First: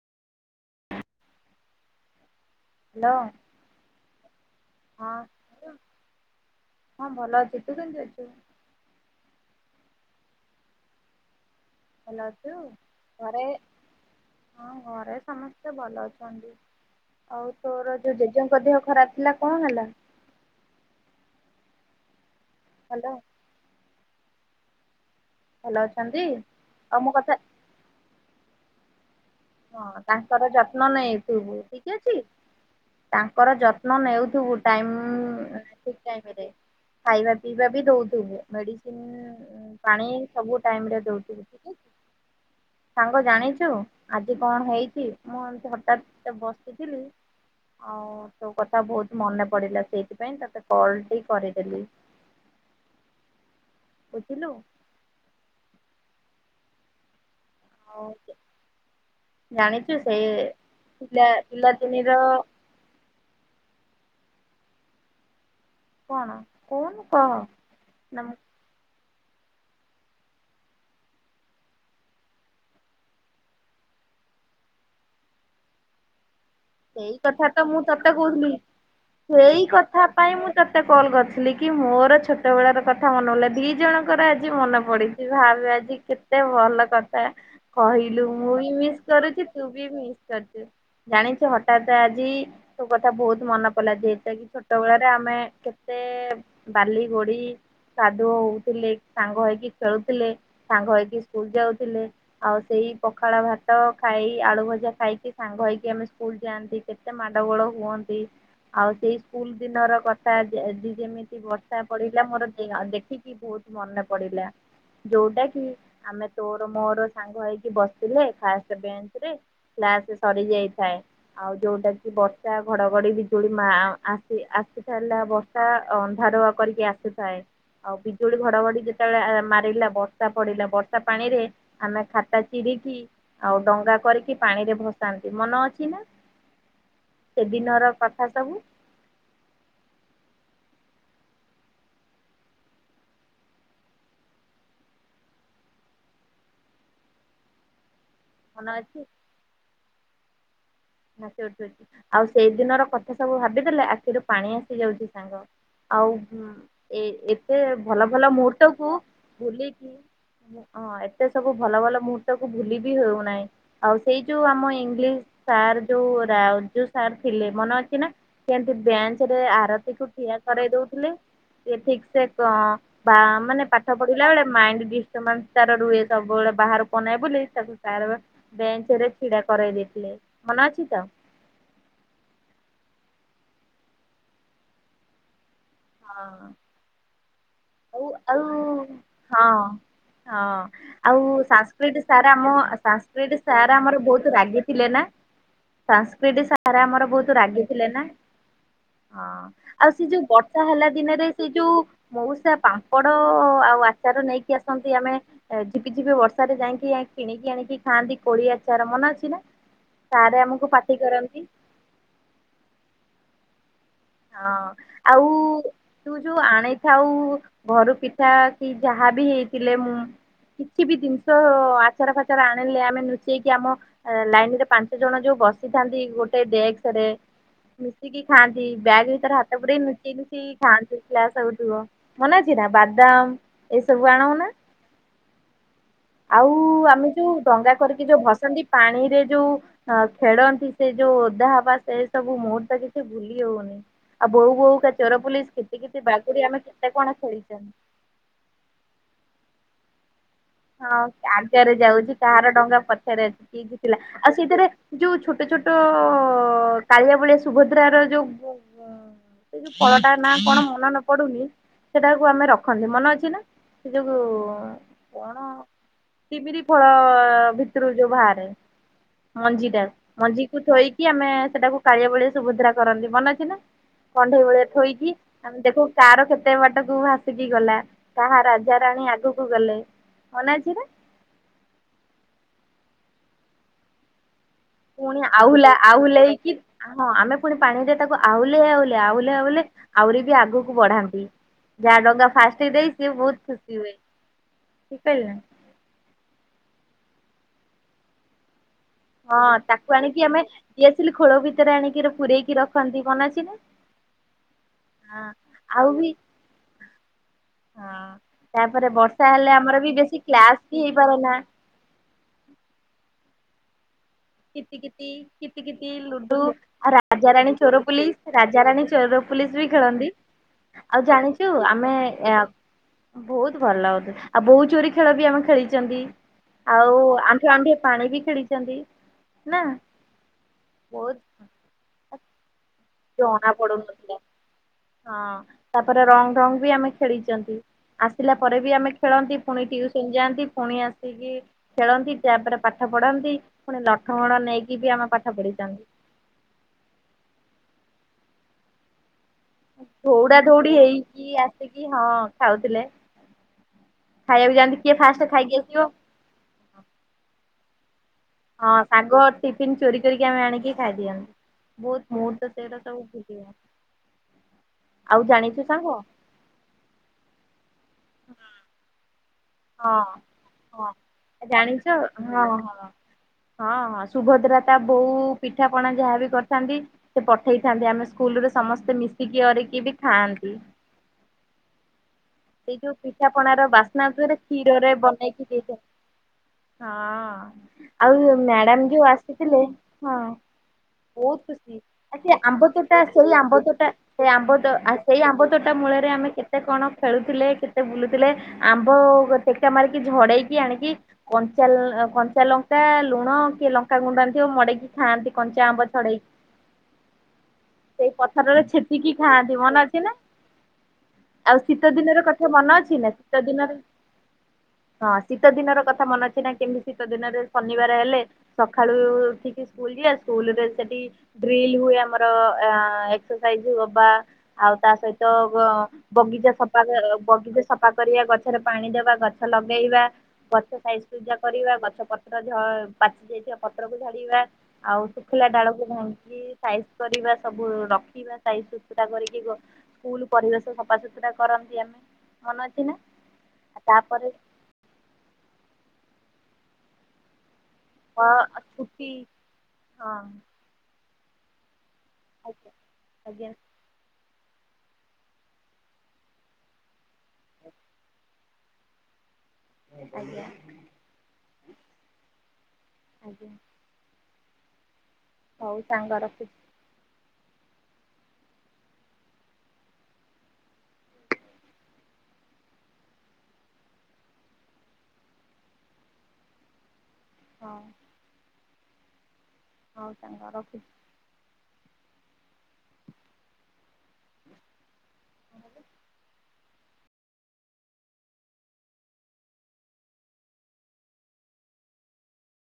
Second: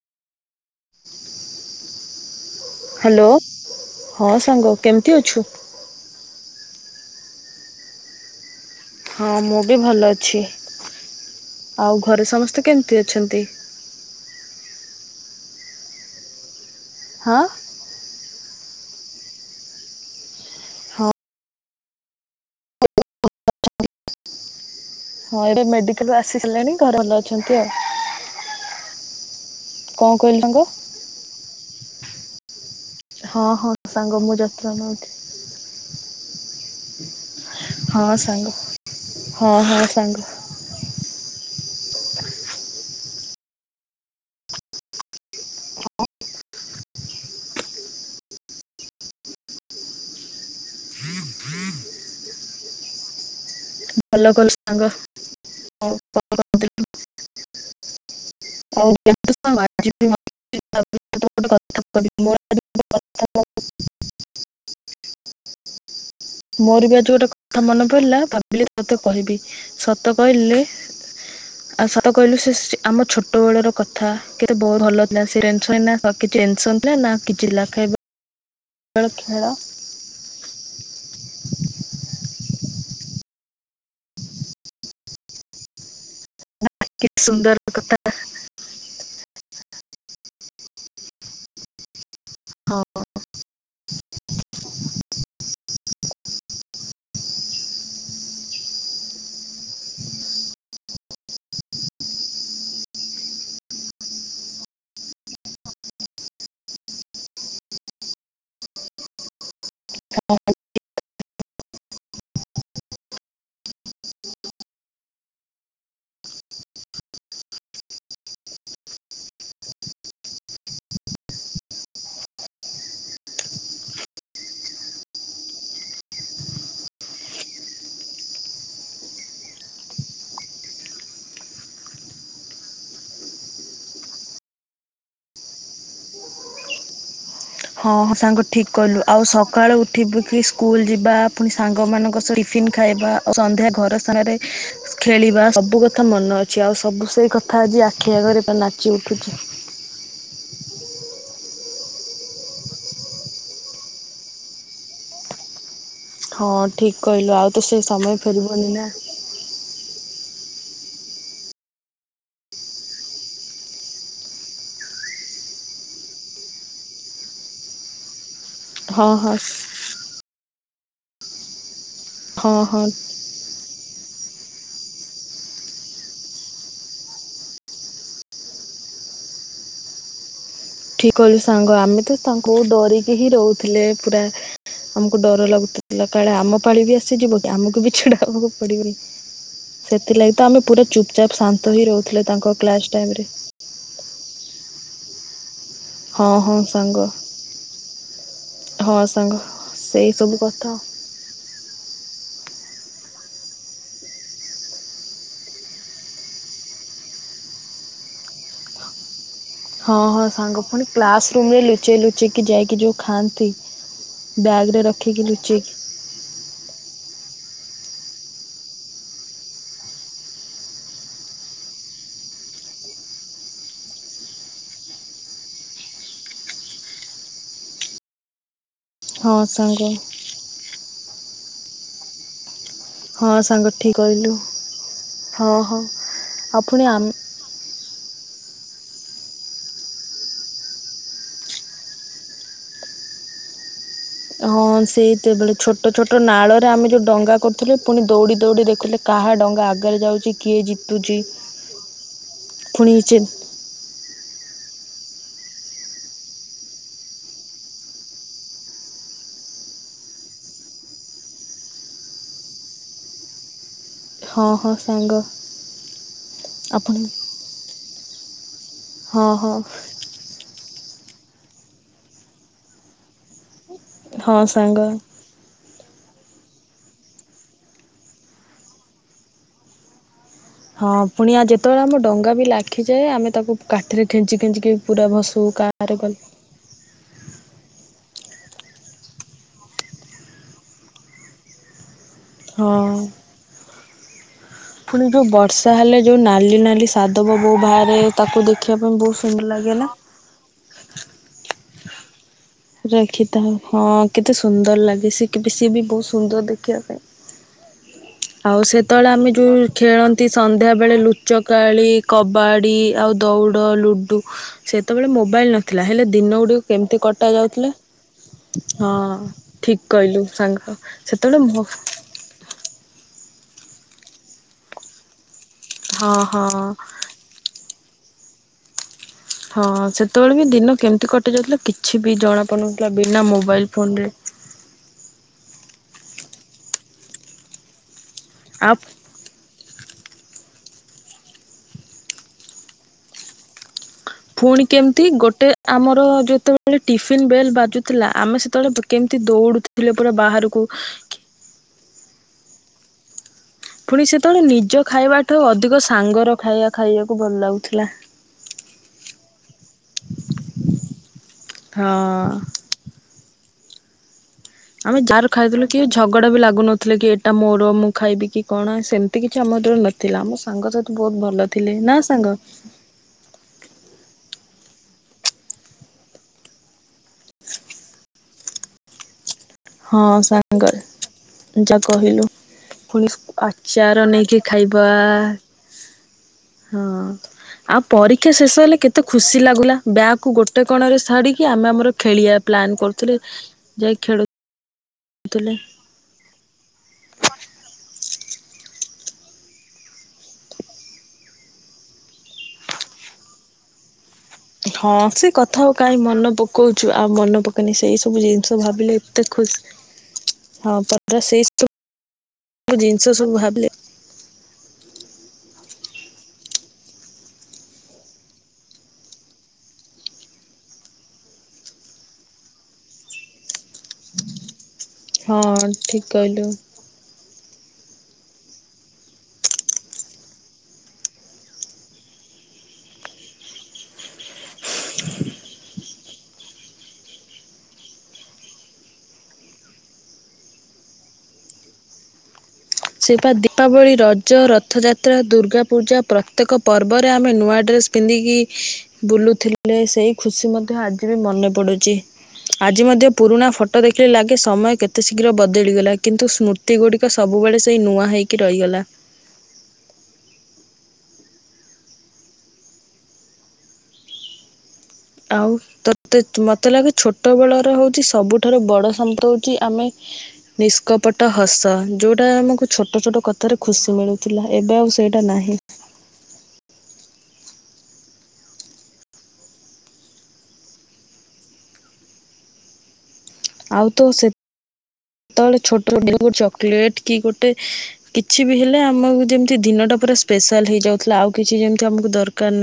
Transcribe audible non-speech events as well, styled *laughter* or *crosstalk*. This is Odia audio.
ହାଲୋ ହ୍ୟାଲୋ ହଁ ସାଙ୍ଗ କେମିତି ହଁ ଅଛୁ? *unintelligible* ହଁ ଭଲ ଅଛି ତୁ କେମିତି ଅଛୁ? ହଁ ମୁଁ ବି ଭଲ ଅଛି ଆଉ ଭଲ ଘରେ ଅଛୁ? ସମସ୍ତେ କେମିତି ଅଛନ୍ତି? ଘରେ ହଁ ଘରେ ସମସ୍ତେ ଭଲ ଅଛନ୍ତି ହଁ ଆଉ ତୋର ଯୋଉ ଜେଜେଙ୍କ ଦେହ ଖରାପ ଥିଲା କଣ ହେଲା? ହଁ ହାଲୋ। ହଁ ଏବେ ଭଲ ମେଡିକାଲୁ ରୁ ଅଛନ୍ତି? ଆସିି ସାରିଲେଣି ଆଉ ଘରେ ମୋ ଭଲ କଥା ଅଛନ୍ତି ଆଉ। ହଁ କଣ କହିଲୁ ତାଙ୍କର ସାଙ୍ଗ? ଯତ୍ନ ନେଇ ଥିବୁ ସବୁ ଠିକ୍ ଅଛି। ହଁ ତାଙ୍କର ହଁ ଯତ୍ନ ସାଙ୍ଗ ମୁଁ ଯତ୍ନ ନଉଛି। ନେଉଥିବୁଟାଇ ଖାଇବା ପିଇବା ବି ହଁ ଦଉଥିବେ ସାଙ୍ଗ ମେଡିସିନ ହଁ ହଁ ପାଣି ସାଙ୍ଗ ସବୁ ଟାଇମରେ ଦଉଥିବ। ସାଙ୍ଗ ଜାଣିଛୁ। ଆଜି କଣ ହେଇଛି ମୁଁ ଏମତି ହଠାତ ବସିଥିଲି ଆଉ ତୋ କଥା ବହୁତ ମନେ ପଡିଲା ସେଇଥିପାଇଁ ତତେ କଲଟି କରିଦେଲି। ଭଲ ବୁଝିଲୁ। କଲୁ ସାଙ୍ଗ ଆଉ କଣ? କହୁଥିଲି *unintelligible* *inaudible* *inaudible* ଆଉ ଜାଣିଛୁ ସେ ପିଲା ପିଲାଦିନିର କଣ ମୋର ବି କହୁନୁ ଆଜି କହ ଗୋଟେ କଥା ମନେ ପଡିଲା ନା ମୁଁ ଭାବ ସତ କହିବି ସତ କହିଲେ ଆଉ ସତ କହିଲୁ ସେ ଆମ ଛୋଟବେଳର କଥା କେତେ ବ ଭଲ ଥିଲା *inaudible* ନା ସେଇ କିଛି କଥା ତ ଚିଲା ମୁଁ ଖାଇବ କହୁଥିଲି ସେଇ କଥା ସେଥିପାଇଁ ମୁଁ ତୋତେ କଲ୍ କରିଥିଲି କି ମୋର ଛୋଟବେଳାର କଥା ମନେ ହେଲା ଦିଇ ଜଣଙ୍କର ଆଜି ମନେ ପଡ଼ି ଭାବି ବା କେତେ ଭଲ କଥା କେତେ ସୁନ୍ଦର କହିଲୁ ମୁଁ ବି *inaudible* ଜାଣିଛୁ ହଠାତ ଆଜି ହଁ ସେ ବହୁତ ମନେ ପଡିଲା ଯୋଉଟା କି ଛୋଟ ବେଳରେ ଆମେ କେତେ ବାଲି ଗୋଡି ସାଧୁ ହଉଥିଲେ ସାଙ୍ଗ ହେଇକି ଖେଳୁଥିଲେ ସାଙ୍ଗ ହେଇକି ସ୍କୁଲ ଯାଉଥିଲେ। ଆଉ ସେଇ ପଖାଳ ଭାତ ଖାଇ ଆଳୁ ଭଜା ଖାଇକି ସାଙ୍ଗ ହେଇକି ଆମେ ସ୍କୁଲ ଯାଆନ୍ତି କେତେ ମାଡ ଗୋଳ ହୁଅନ୍ତି। ଆଉ ସେଇ ସ୍କୁଲ ଦିନର କଥା ଆ ଆଜି ଯେମିତି ବ ଷା ପଡିଲା ମୋର ଦି ଦେଖିକି ବହୁତ ମନେ ପଡିଲା। ଯୋଉଟା କି ଆମେ ତୋର ମୋର ସାଙ୍ଗ ହେଇକି ବସିଥିଲେ ଫାଷ୍ଟ ବେଞ୍ଚ ରେ। କ୍ଲାସ୍ ସରି ଯାଇଥାଏ। ଆଉ ଯୋଉଟା କି ବର୍ଷା ଘଡଘଡି ବିଜୁଳି ମା ଆସ୍ ଆଶିସାରିଲା ବର୍ଷା ଅନ୍ଧାରଆ କରିକି ଆସିଥାଏ। ଆଉ ବିଜୁଳି ଘଡଘଡି ଯେତେବେଳେ ମାରିଲା ବର୍ଷା ପଡିଲା ବର୍ଷା ପାଣିରେ ଆମେ ଖାତା ଚିରିକି ଆଉ ଡଙ୍ଗା କରିକି ପାଣି ରେ ଭସାନ୍ତି ମନେ ଅଛି ନା? ହଁ ସେଦିନର ହଁ କଥା ସାଙ୍ଗ ସବୁ ଠିକ୍ କଲୁ ଆଉ ସକାଳୁ ଉଠିବୁ କି ସ୍କୁଲ ଯିବା ପୁଣି ସାଙ୍ଗମାନଙ୍କ ସହ ଟିଫିନ୍ ଖାଇବା ଆଉ ସନ୍ଧ୍ୟା ଘର ସ୍ଥାନରେ ଖେଳିବା ସବୁ କଥା ମନେ ଅଛି ଆଉ ସବୁ ସେଇ କଥା ଆଜି ଆଖି ଆଗରେ ମନେ ନାଚି ଅଛି ଉଠୁଛି। *inaudible* ଆଉ ସେଇ ଦିନର କଥା ସବୁ ଭାବିଦେଲେ ଆଖିରୁ ପାଣି ଆସି ଯାଉଛି ସାଙ୍ଗ। ଆଉ ହଁ ଠିକ୍ କହିଲୁ ଏ ଆଉ ତ ଏତେ ସେ ଭଲ ସମୟ ଭଲ ଫେରିବନି ନା ମୁହୂର୍ତ୍ତକୁ ବୁଲିକି। ହଁ ଏତେ ସବୁ ଭଲ ଭଲ ମୁହୂର୍ତ୍ତକୁୁ ଭୁଲି ବିି ହଉନାହିଁ। ଆଉ ସେଇ ଯୋଉ ଆମ ଇଂଲିଶ ସାର୍ ଯୋଉ ରାଜୁ ସାର୍ ଥିଲେ ମନେ ଅଛି ନା? କେମିତି ହଁ ବେଞ୍ଚ ହଁ ରେ ଆରତୀ କ ଠିଆ କରାଇ ଦଉଥିଲେ ସେ ଠିକ ଠାକ ହଁ ହଁ ପା ମାନେ ପାଟ୍ ପାଠ ପଡିଲା ବେଳେ ମାଇଣ୍ଡ ଦିଷ୍ଟରଭଂଶ ରୁହେ ସବୁବେଳେ ବାହାରକୁ ଅନାଇବାକୁ ବୋଲି *inaudible* ବେଞ୍ଚ ରେ ଛିଡା କରାଇ ଦେଇଥିଲେ। ମନେ ଅଛି ତ? ଠିକ କଲୁ ସାଙ୍ଗ ଆମେ ତ। ବହୁ ଡରିକି ହିଁ ରହୁଥିଲେ ପୁରା ଆମକୁ ଡର ଲାଗୁଥିଲା। ଯେତେବେଳେ ହଁ ଆମ ପାଳି ବି ଆସିଯିବ କି ଆମକୁ ବି ଆଉ ଆଉ ଛିଡାବାକୁ ପଡିବନି। ହଁ। ସେଥିଲାଗି ତ ହଁ ଆମେ ପୁରା ଚୁପ ଆଉ ଚାପ ଶାନ୍ତ ହେଇ ସାଂସ୍କ୍ରିଟ ରହୁଥିଲେ ସାର୍ ଆମ ତାଙ୍କ କ୍ଲାସ ଟାଇମରେ। ସାଂସ୍କ୍ରିଟ ସାର୍ ଆମର ବହୁତ ରାଗି ଥିଲେ ନା? ହଁ ସାସ୍କ୍ରିଟ ହଁ ସାର ସାଙ୍ଗ ଆମର ବହୁତ ରାଗି ଥିଲେ ନା? ହଁ ଆଉ ସେ ସେଇ ଯୋଉ ସବୁ ବର୍ଷା କଥା। ହେଲା ଦିନରେ ସେ ଯୋଉ ମଉ ସା ପାମ୍ପଡ ଆଉ ଆଚାର ନେଇକି ଆସନ୍ତି ଆମେ ଏ ଝିପିଝିପି ବର୍ଷାରେ ଯାଇକି ଯାଇକି କିଣିକି ଆଣିକି ଖାଆନ୍ତି କୋଳି ଆଚାର ମନେ ଅଛି ନା? ହଁ ହଁ ସାରେ ସାଙ୍ଗ ଆମକୁ ପୁଣି ପାଟି କ୍ଲାସ କରନ୍ତି। ରୁମରେ ଲୁଚେଇ ଲୁଚେଇକି ଯାଇକି ଯୋଉ ଖାଆନ୍ତି ହଁ ବ୍ୟାଗରେ ଆଉ ରଖିକି ଲୁଚେଇକି ତୁ ଯୋଉ ଆଣିଥାଉ ଘରୁ ପିଠା କି ଯାହା ବି ହେଇଥିଲେ ମୁଁ କିଛି ବି ଜିନିଷ ଆଚାର ଫାଚାର ଆଣିଲେ ଆମେ ଲୁଚେଇକି ଆମ ଲାଇନ ରେ ପାଞ୍ଚ ଜଣ ଯୋଉ ବସିଥାନ୍ତି ଗୋଟେ ଡେକ୍ସ ରେ ମିଶିକି ଖାଆନ୍ତି। ବ୍ୟାଗ୍ ହଁ ଭିତରେ ହାତ ସାଙ୍ଗ ପୁରେଇ ଲୁଚେଇ ଲୁଚେଇ ଖାନ୍ତି କ୍ଲାସ୍ ଚାଲିଥିବ ମନେ ଅଛି ନା ହଁ ବାଦାମ ସାଙ୍ଗ ଠିକ୍ ଏସବୁ କହିଲୁ। ଆଣଉ ନା? ହଁ ହଁ ଆଉ ପୁଣି ଆମ ଆମେ ଯୋଉ ଡଙ୍ଗା କରିକି ଯୋଉ ଭସାନ୍ତି ପାଣିରେ ଯୋଉ ହଁ ଖେଳନ୍ତି ସେ ଯୋଉ ଓଦା ହବା ସେ ସବୁ ମୁହୂର୍ତ୍ତ କିଛି ଭୁଲି ହଉନି। ଆଉ ବୋଉ ହଁ ବୋଉକା ଚୋର ପୋଲିସ ସେଇତେବେଳେ କିତି ଛୋଟ କିତି ଛୋଟ ବାଗୁଡି ନାଳରେ କେତେ ଆମେ ଯୋଉ କଣ ଡଙ୍ଗା ଖେଳିଛନ୍ତି। କରୁଥିଲୁ ପୁଣି ଦୌଡ଼ି ଦୌଡ଼ି ଦେଖୁଥିଲେ କାହା ଡଙ୍ଗା ଆଗରେ ଯାଉଛି। କିଏ ହଁ ଜିତୁଛି। ଆଗରେ ଯାଉଛି କାହାର ଡଙ୍ଗା ପୁଣି ଚେ ପଛରେ ଅଛି କି କି ଥିଲା ଆଉ ସେଇଥିରେ ଯୋଉ ଛୋଟ ଛୋଟ କାଳିଆ ବଳିଆ ସୁଭଦ୍ରାର ଯୋଉ ଫଳଟା ନା କଣ ମନେ ନ ପଡୁନି ସେଟାକୁ ଆମେ ରଖନ୍ତି ମନେ ଅଛି ନା? ସେଇ ଯୋଗୁଁ ହଁ ହଁ ସାଙ୍ଗ ହଁ ଡ଼ିମିରି ଫଳ ଆପଣ ଭିତରୁ ଯୋଉ ବାହାରେ ହଁ ହଁ ମଞ୍ଜିଟା। ମଞ୍ଜିକୁ ଥୋଇକି ଆମେ ସେଟାକୁ କାଳିଆ ବଳିଆ ସୁଭଦ୍ରା କରନ୍ତି ମନେ ଅଛି ନା? କଣ୍ଢେଇ ହଁ ଭଳିଆ ସାଙ୍ଗ ଥୋଇକି। ଆମେ ଦେଖୁ କାର କେତେ ବାଟକୁ ଭାସିକି ଗଲା କାହା ରାଜା ରାଣୀ ଆଗକୁ ଗଲେ। ମନେ ଅଛି ନା? ହଁ ପୁଣି ଆ ଯେତେବେଳେ ଆମ ଡଙ୍ଗା ବି ଲାଖିଯାଏ ଆମେ ତାକୁ କାଠିରେ ଖେଞ୍ଚି ଖେଞ୍ଚିକି ପୁରା ପୁଣି ଭସଉ ଆହୁଲା କାରରେ ଗଲେ ଆହୁଲେଇକି ହଁ ଆମେ ପୁଣି ପାଣିରେ ତାକୁ ଆଉଲେ ଆଉଲେ ଆଉଲେ ଆଉଲେ ଆହୁରି ବି ଆଗକୁ ବଢାନ୍ତି। ଯାହା ଡଙ୍ଗା ଫାଷ୍ଟ ଦେଇଛି ସିଏ ବହୁତ ଖୁସି ହୁଏ। ଠିକ ଫୁଣି କହିଲି ଯୋଉ ନା? ବର୍ଷା ହେଲେ ଯୋଉ ନାଲି ନାଲି ସାଦବ ବୋଉ ବାହାରେ ତାକୁ ଦେଖିବା ପାଇଁ ବହୁତ ହଁ ସୁନ୍ଦର ଲାଗେ ନା ତାକୁ ଆଣିକି ଆମେ ଦିଆସିଲି ଖୋଳ ଭିତରେ ଆଣିକିରି ପୁରେଇ ରଖିଥାଉ ହଁ କେତେ ସୁନ୍ଦର ଲାଗେ ସେ ହଁ କେବେ ସିଏ ବି ଆଉ ବହୁତ ସୁନ୍ଦର ଦେଖିବା ପାଇଁ। ହଁ। ଆଉ ତାପରେ ସେତେବେଳେ ବର୍ଷା ଆମେ ହେଲେ ଯୋଉ ଆମର ବି ବେଶୀ ଖେଳନ୍ତି କ୍ଲାସ ବି ସନ୍ଧ୍ୟାବେଳେ ହେଇପାରେନା। ଲୁଚକାଳି କବାଡ଼ି ଆଉ ଦୌଡ଼, ଲୁଡ଼ୁ କିତି ସେତେବେଳେ କିତି ମୋବାଇଲ୍ କିତ ନଥିଲା କିତି, ହେଲେ ଦିନ ଲୁଡୁ ଗୁଡ଼ିକ ଆଉ କେମିତି ରାଜା ରାଣୀ କଟାଯାଉଥିଲା ଚୋର ପୋଲିସ ରାଜା ରାଣୀ ହଁ ଚୋର ପୋଲିସ ବି ଠିକ୍ ଖେଳନ୍ତି କହିଲୁ ସାଙ୍ଗ ଆଉ ସେତେବେଳେ ଜାଣିଛୁ ମୋ ଆମେ ବହୁତ ଭଲ ଲାଗୁଥ ଆଉ ବୋହୁ ଚୋରି ଖେଳ ବି ଆମେ ଖେଳିଛନ୍ତି ହଁ ହଁ ଆଉ ଆଣ୍ଠୁଏ ଆଣ୍ଠୁଏ ପାଣି ବି ଖେଳିଛନ୍ତି। ନା ହଁ ସେତେବେଳେ ବି ଦିନ କେମିତି ବହୁତ କଟି ଯାଉଥିଲା କିଛି ବି ଜଣାପଡୁନଥିଲା ବିନା ଜଣା ମୋବାଇଲ ଫୋନରେ। ପଡୁନଥିଲା। ହଁ ତାପରେ ରଙ୍ଗ ରଙ୍ଗ ବି ଆମେ ଖେଳିଛନ୍ତି ଆସିଲା ପରେ ବି ଆଉ ଆମେ ଖେଳନ୍ତି ପୁଣି ଟିଉସନ ଯାଆନ୍ତି ପୁଣି ଆସିକି ଖେଳନ୍ତି ତାପରେ ପାଠ ପଢନ୍ତି ପୁଣି ନ ଫୁଣି କେମିତି ଗୋଟେ ଆମର ଯେତେ ବେଳେ ଟିଫିନ ବେଲ ବାଜୁଥିଲା ଆମେ ସେତେବେଳେ କେମିତି ଦୌଡୁଥିଲେ ପୁରା ବାହାରକୁ କି ଆସିକି ହଁ ଖାଉଥିଲେ। ପୁଣି ସେତେବେଳେ ଖାଇବାକୁ ଯାଆନ୍ତି ନିଜ କିଏ ଫାଷ୍ଟ ଖାଇବାଠୁ ଖାଇକି ଅଧିକ ଆସିବ ସାଙ୍ଗର ଖାଇବା ଖାଇବାକୁ ଭଲ ଲାଗୁଥିଲା। ହଁ ସାଙ୍ଗ ଟିଫିନ୍ ଚୋରି କରିକି ଆମେ ଆଣିକି ଖାଇଦିଅନ୍ତି। ବହୁତ ହଁ। ମୁହୂର୍ତ୍ତ ସେଇଟା ତ ମୁଁ ବି ସେଇଆ। ଆମେ ଯାହାର ଖାଇଥିଲୁ କି ଝଗଡା ବି ଲାଗୁନଥିଲେ କି ଏଇଟା ମୋର ମୁଁ ଖାଇବି କି କଣ ସେମିତି କି କି ଆମ ଦଳୁ ହଁ ନଥିଲା ଆମ ସାଙ୍ଗ ହଁ ସହିତ ବହୁତ ଭଲ ଥିଲେ ଜାଣିଛ ନା ସାଙ୍ଗ। ହଁ ହଁ ହଁ ହଁ ସୁଭଦ୍ରା ତା ବୋଉ ପିଠାପଣା ଯାହାବି କରିଥାନ୍ତି। ସେ ପଠେଇଥାନ୍ତି ଆମେ ସ୍କୁଲରେ ସମସ୍ତେ ମିଶିକି ଅରକି ବି ହଁ ଖାଆନ୍ତି। ସାଙ୍ଗରେ। ଯା କହିଲୁ। ସେଇ ଯୋଉ ପୁଣି ପିଠା ପଣ ର ଆଚାର ବାସ୍ନା ଉପରେ ନେଇକି ଖାଇବା କ୍ଷୀରରେ ବନେଇକି ହଁ। ଦେଇଥାନ୍ତି। ହଁ ପରୀକ୍ଷା ଆଉ ଶେଷ ହେଲେ ମ୍ୟାଡାମ୍ କେତେ ଯୋଉ ଖୁସି ଆସିଥିଲେ ଲାଗୁଲା ହଁ। ବ୍ୟାଗକୁ ଗୋଟେ କଣରେ ଛାଡ଼ିକି ବହୁତ ଆମେ ଖୁସି ଆମର ଆ ଖେଳିବା ସେ ଆମ୍ବ ପ୍ଲାନ୍ ତୋଟା କରୁଥିଲେ ସେଇ ଆମ୍ବ ତଟା ଯାଇ ସେଇ ଆମ୍ବ ତ ଆ ସେଇ ଆମ୍ବ ଖେଳୁଥିଲେ। ତୋଟା ମୂଳରେ ଆମେ କେତେ କଣ ଖେଳୁଥିଲେ କେତେ ବୁଲୁଥିଲେ ଆମ୍ବ ଟେକା ମାରିକି ଝଡେଇକି ଆଣିକି କଞ୍ଚା କଞ୍ଚା ଲଙ୍କା ଲୁଣ କି ଲଙ୍କ ତା ଗୁଣ୍ଡା ରେ ଥିବ ମଡେଇକି ହଁ ସେ ଖାଆନ୍ତି କଥା କଞ୍ଚା ଆଉ ଆମ୍ବ କାହିଁ ଛଡେଇକି ମନେ ପକଉଛୁ ଆଉ ମନେ ପକେଇନି ସେଇ ସବୁ ଜିନିଷ ପଥରରେ ଭାବିଲେ ଛେଚି କି ଏତେ ଖାଆନ୍ତି ଖୁସି ମନେ ଅଛି ନା? ହଁ ପଦ ସେଇ ଆଉ ସବୁ ଶୀତ ଦିନର କଥା ମନେ ଅଛି ଜିନିଷ ନା ସବୁ ଶୀତ ଭାବିଲେ ଦିନରେ ହଁ ଶୀତ ଦିନର କଥା ମନେ ଅଛି ନା କେମିତି ଶୀତ ଦିନରେ ଶନିବାର ହେଲେ ସକାଳୁ ଉଠିକି ସ୍କୁଲ ଯିବା ସ୍କୁଲ ରେ ସେଠି ଡ୍ରିଲ୍ ହୁଏ ଆମର ଆଁ ଏକ୍ସରସାଇଜ୍‌ ହୋ ବା ଆଉ ତା ସହିତ ହଁ ଅଁ ଠିକ କହିଲୁ। ବଗିଚା ସଫା ବଗିଚା ସଫା କରିବା ଗଛରେ ପାଣି ଦବା ଗଛ ଲଗେଇବା। ଗଛ ସାଇ ପୂଜା କରିବା ଗଛ ପତ୍ର ଝ ପାଚିଯାଇଥିବା ପତ୍ରକୁ ଝାଡିବା। ଆଉ ଶୁଖିଲା ଡାଳକୁ ଭାଙ୍ଗିକି କି ସାଇଜ୍‌ କରିବା ସବୁ ରଖିବା ସାଇ ସୁୁତୁରା କରିକି ସ୍କୁଲ ପରିବେଶ ସଫାସତୁରା କରନ୍ତି ଆମେ। ମନେ ଅଛି ନା ସେ ପା ଦୀପାବଳି ତାପରେ ରଜ ର ରଥଯାତ୍ରା ଦୁର୍ଗାପୂଜା ପ୍ରତ୍ୟେକ ପର୍ବରେ ଆମେ ନୂଆ ଡ୍ରେସ୍ ପିନ୍ଧିକି ଅ ଛୁଟି ବୁଲୁଥିଲେ ସେଇ ହଁ ଖୁସି ମଧ୍ୟ ଆଜି ବି ମନେ ପଡୁଛି। ଆଜ୍ଞା ଆଜି ମଧ୍ୟ ପୁରୁଣା ଆଜ୍ଞା ଫ ଫଟୋ ଦେଖିଲେ ଲାଗେ ସମୟ କେତେ ଶୀଘ୍ର ବଦଳିଗଲା। କିନ୍ତୁ ସ୍ମୃତି ଗୁଡ଼ିକ ସବୁବେଳେ କି ନୂଆ ହେଇ କି ରହିଗଲା। ଆଜ୍ଞା ଆଜ୍ଞା। ଆଉ ହଉ ତତେ ସାଙ୍ଗ ରଖୁଛି ମତେ ଲାଗେ ଛୋ ଛୋଟ ବେଳର ହୋଉଚି ସବୁଠାରୁ ବଡ଼ ଶବ୍ଦ ହୋଉଛି ଆମେ ନିଷ୍କପଟ ହସ ଯୋଉଟା ଆମକୁ ଛୋଟ ଛୋଟ କଥାରେ ଖୁସି ମିଳୁଥିଲା। ଏବେ ଆଉ ସେ ସେଇଟା ନାହିଁ। ହଁ। ହୋଉ ସାଙ୍ଗ ରଖୁଛି। ଆଉ ତ ସେ ସେତେବେଳେ ଛୋଟ ବେବି କୁ ଚକୋଲେଟ କି ଗୋଟେ କିଛି ବି ହେଲେ ଆମକୁ ଯେମିତି ଦିନ ଟା ପୁରା ସ୍ପେଶାଲ ହେଇଯାଉଥିଲା ଆଉ କିଛି ଯେମିତି ଆମକୁ ଦରକାର ନାହିଁ।